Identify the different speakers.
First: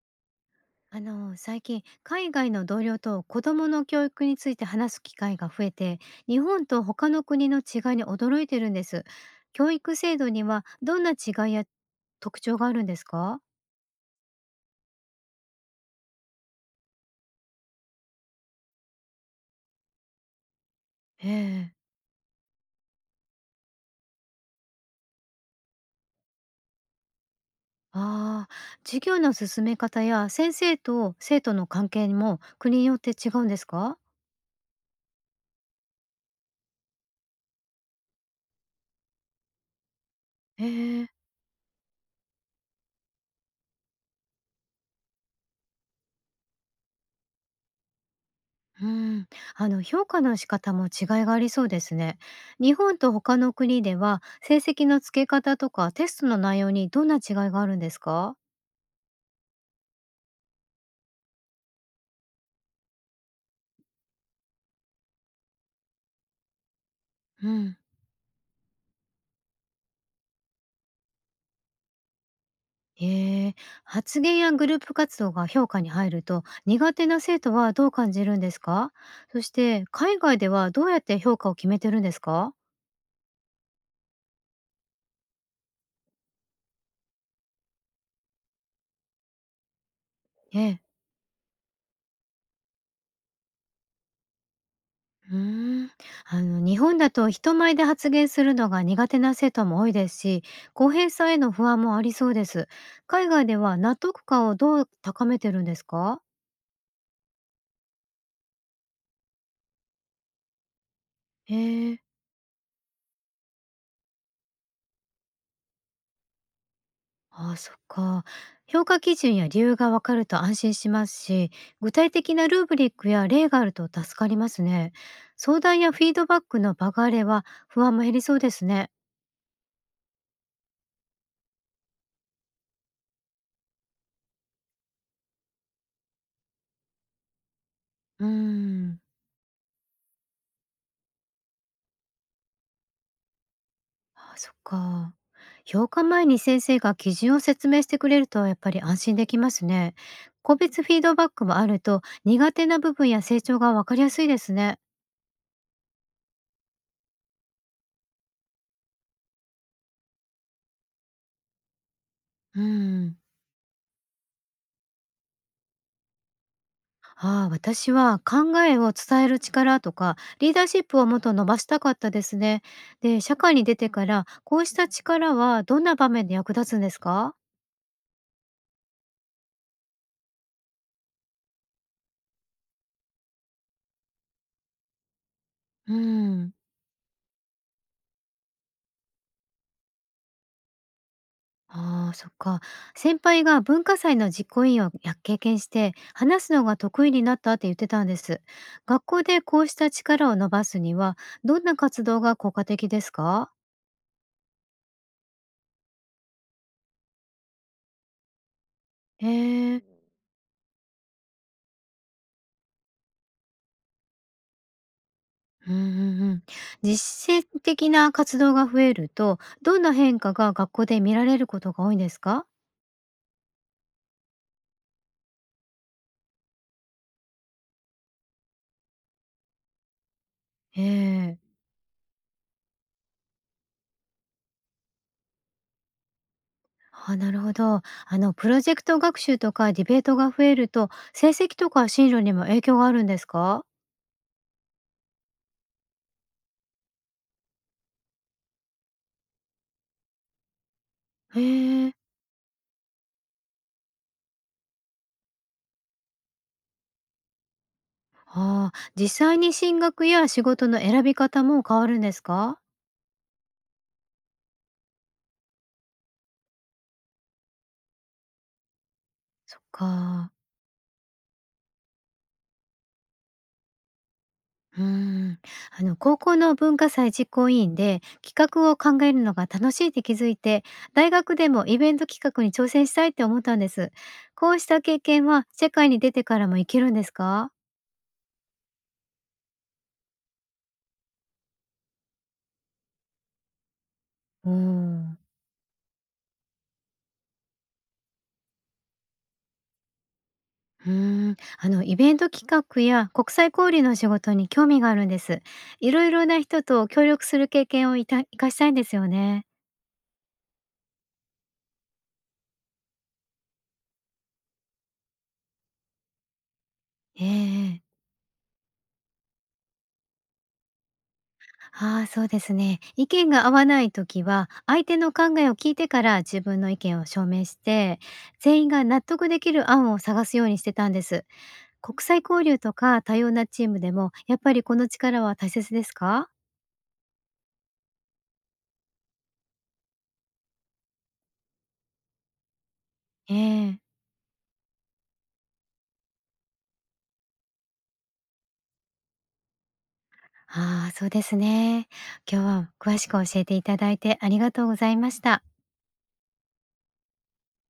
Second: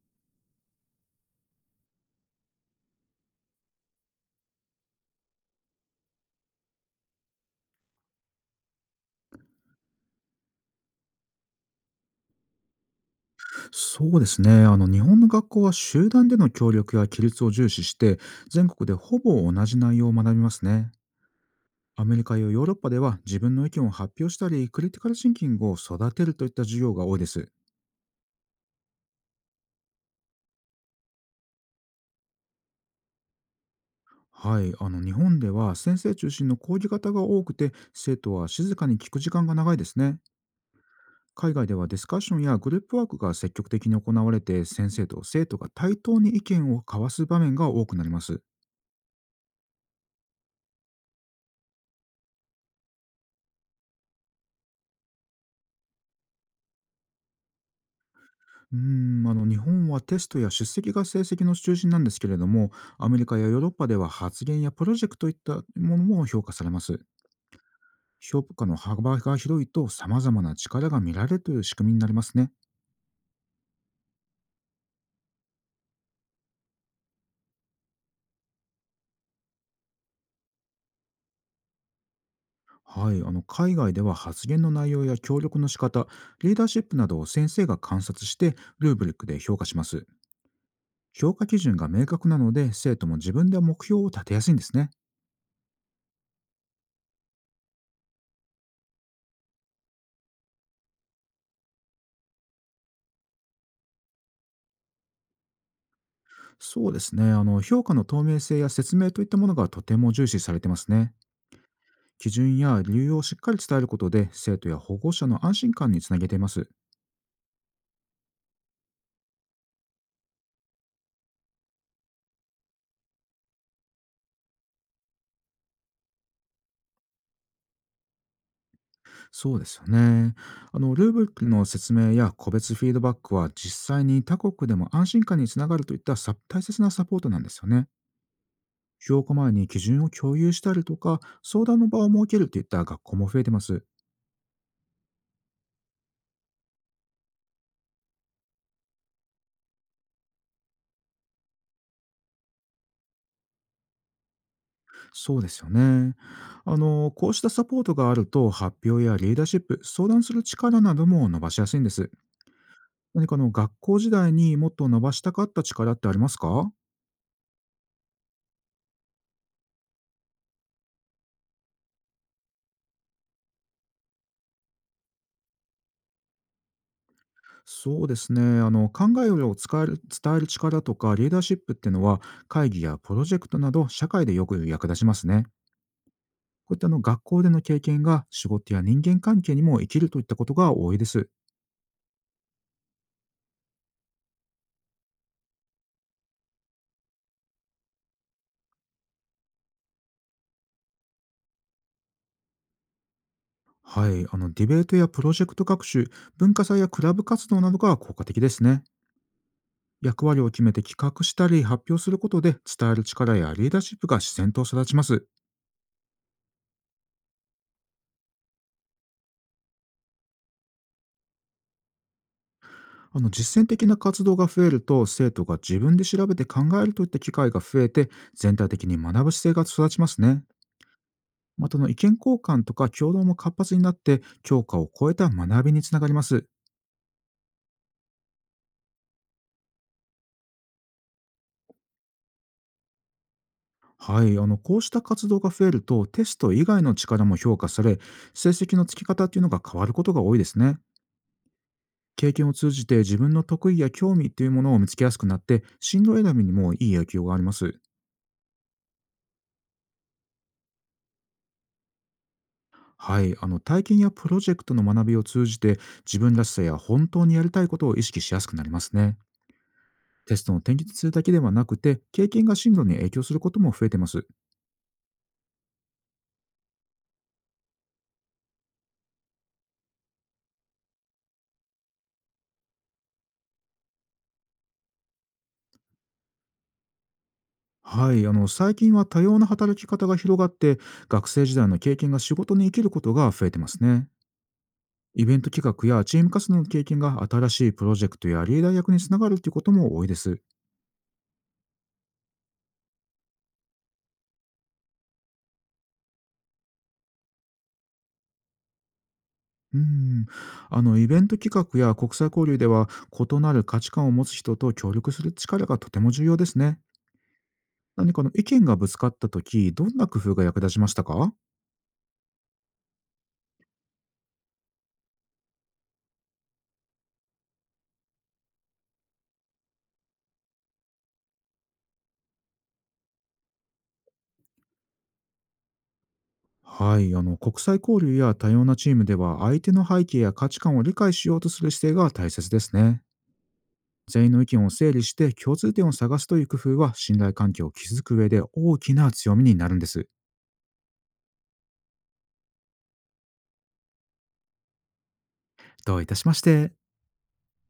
Speaker 1: 最近海外の同僚と子どもの教育について話す機会が増えて、日本と他の国の違いに驚いてるんです。教育制度にはどんな違いや特徴があるんですか？
Speaker 2: そうですね。日本の学校は集団での協力や規律を重視して、全国でほぼ同じ内容を学びますね。
Speaker 1: ええ。
Speaker 2: アメリカやヨーロッパでは自分の意見を発表したり、クリティカルシンキングを育てるといった授業が多いです。
Speaker 1: ああー、授業の進め方や先生と生徒の関係も国によって違うんですか？
Speaker 2: はい。日本では先生中心の講義型が多くて、生徒は静かに聞く時間が長いですね。
Speaker 1: ええ。
Speaker 2: 海外ではディスカッションやグループワークが積極的に行われて、先生と生徒が対等に意見を交わす場面が多くなります。
Speaker 1: うん、評価の仕方も違いがありそうですね。日本と他の国では成績の付け方とかテストの内容にどんな違いがあるんですか？
Speaker 2: あの日本はテストや出席が成績の中心なんですけれども、アメリカやヨーロッパでは発言やプロジェクトといったものも評価されます。
Speaker 1: うん。
Speaker 2: 評価の幅が広いと様々な力が見られるという仕組みになりますね。
Speaker 1: へえ。発言やグループ活動が評価に入ると苦手な生徒はどう感じるんですか？そして海外ではどうやって評価を決めてるんですか？
Speaker 2: はい、あの海外では発言の内容や協力の仕方、リーダーシップなどを先生が観察してルーブリックで評価します。
Speaker 1: ええ。
Speaker 2: 評価基準が明確なので生徒も自分で目標を立てやすいんですね。
Speaker 1: うーん、日本だと人前で発言するのが苦手な生徒も多いですし、公平さへの不安もありそうです。海外では納得感をどう高めてるんですか？
Speaker 2: そうですね、あの評価の透明性や説明といったものがとても重視されてますね。
Speaker 1: へえ。
Speaker 2: 基準や理由をしっかり伝えることで生徒や保護者の安心感につなげています。
Speaker 1: ああ、そっか。評価基準や理由がわかると安心しますし、具体的なルーブリックや例があると助かりますね。相談やフィードバックの場があれば不安も減りそうですね。
Speaker 2: そうですよね。あのルーブルの説明や個別フィードバックは実際に他国でも安心感につながるといった大切なサポートなんですよね。
Speaker 1: うーん。
Speaker 2: 評価前に基準を共有したりとか相談の場を設けるといった学校も増えてます。
Speaker 1: ああ、そっか。評価前に先生が基準を説明してくれるとやっぱり安心できますね。個別フィードバックもあると苦手な部分や成長がわかりやすいですね。
Speaker 2: そうですよね。あのこうしたサポートがあると発表やリーダーシップ、相談する力なども伸ばしやすいんです。
Speaker 1: うん。
Speaker 2: 何か、あの学校時代にもっと伸ばしたかった力ってありますか？
Speaker 1: ああ、私は考えを伝える力とかリーダーシップをもっと伸ばしたかったですね。で、社会に出てからこうした力はどんな場面で役立つんですか？
Speaker 2: そうですね。あの考えを使える伝える力とかリーダーシップっていうのは、会議やプロジェクトなど社会でよく役立ちますね。
Speaker 1: うん。
Speaker 2: こういった、あの学校での経験が仕事や人間関係にも生きるといったことが多いです。
Speaker 1: ああ、そっか。先輩が文化祭の実行委員をや経験して話すのが得意になったって言ってたんです。学校でこうした力を伸ばすにはどんな活動が効果的ですか？
Speaker 2: はい。あのディベートやプロジェクト学習、文化祭やクラブ活動などが効果的ですね。
Speaker 1: へえ。
Speaker 2: 役割を決めて企画したり発表することで伝える力やリーダーシップが自然と育ちます。
Speaker 1: うんうんうん。実践的な活動が増えるとどんな変化が学校で見られることが多いんですか？
Speaker 2: あの実践的な活動が増えると生徒が自分で調べて考えるといった機会が増えて、全体的に学ぶ姿勢が育ちますね。
Speaker 1: へえ。
Speaker 2: またあの意見交換とか共同も活発になって教科を超えた学びにつながります。
Speaker 1: あ、なるほど。プロジェクト学習とかディベートが増えると成績とか進路にも影響があるんですか？
Speaker 2: はい、あのこうした活動が増えるとテスト以外の力も評価され、成績のつき方っていうのが変わることが多いですね。
Speaker 1: へえ。
Speaker 2: 経験を通じて自分の得意や興味っていうものを見つけやすくなって、進路選びにもいい影響があります。
Speaker 1: ああ、実際に進学や仕事の選び方も変わるんですか？
Speaker 2: はい、あの体験やプロジェクトの学びを通じて、自分らしさや本当にやりたいことを意識しやすくなりますね。
Speaker 1: そっか。
Speaker 2: テストの点数だけではなくて経験が進路に影響することも増えてます。
Speaker 1: うーん。高校の文化祭実行委員で企画を考えるのが楽しいって気づいて、大学でもイベント企画に挑戦したいって思ったんです。こうした経験は社会に出てからも生きるんですか？
Speaker 2: はい、あの最近は多様な働き方が広がって、学生時代の経験が仕事に生きることが増えてますね。
Speaker 1: うーん。
Speaker 2: イベント企画やチーム活動の経験が新しいプロジェクトやリーダー役につながるということも多いです。
Speaker 1: うーん、イベント企画や国際交流の仕事に興味があるんです。いろいろな人と協力する経験をいた活かしたいんですよね。
Speaker 2: うん、あのイベント企画や国際交流では異なる価値観を持つ人と協力する力がとても重要ですね。
Speaker 1: ええ。
Speaker 2: 何か、あの意見がぶつかった時、どんな工夫が役立ちましたか？
Speaker 1: ああ、そうですね。意見が合わない時は、相手の考えを聞いてから自分の意見を証明して、全員が納得できる案を探すようにしてたんです。国際交流とか多様なチームでも、やっぱりこの力は大切ですか？
Speaker 2: はい、あの国際交流や多様なチームでは相手の背景や価値観を理解しようとする姿勢が大切ですね。
Speaker 1: ええ。
Speaker 2: 全員の意見を整理して共通点を探すという工夫は信頼関係を築く上で大きな強みになるんです。
Speaker 1: ああ、そうですね。今日は詳しく教えていただいてありがとうございました。
Speaker 2: どういたしまして。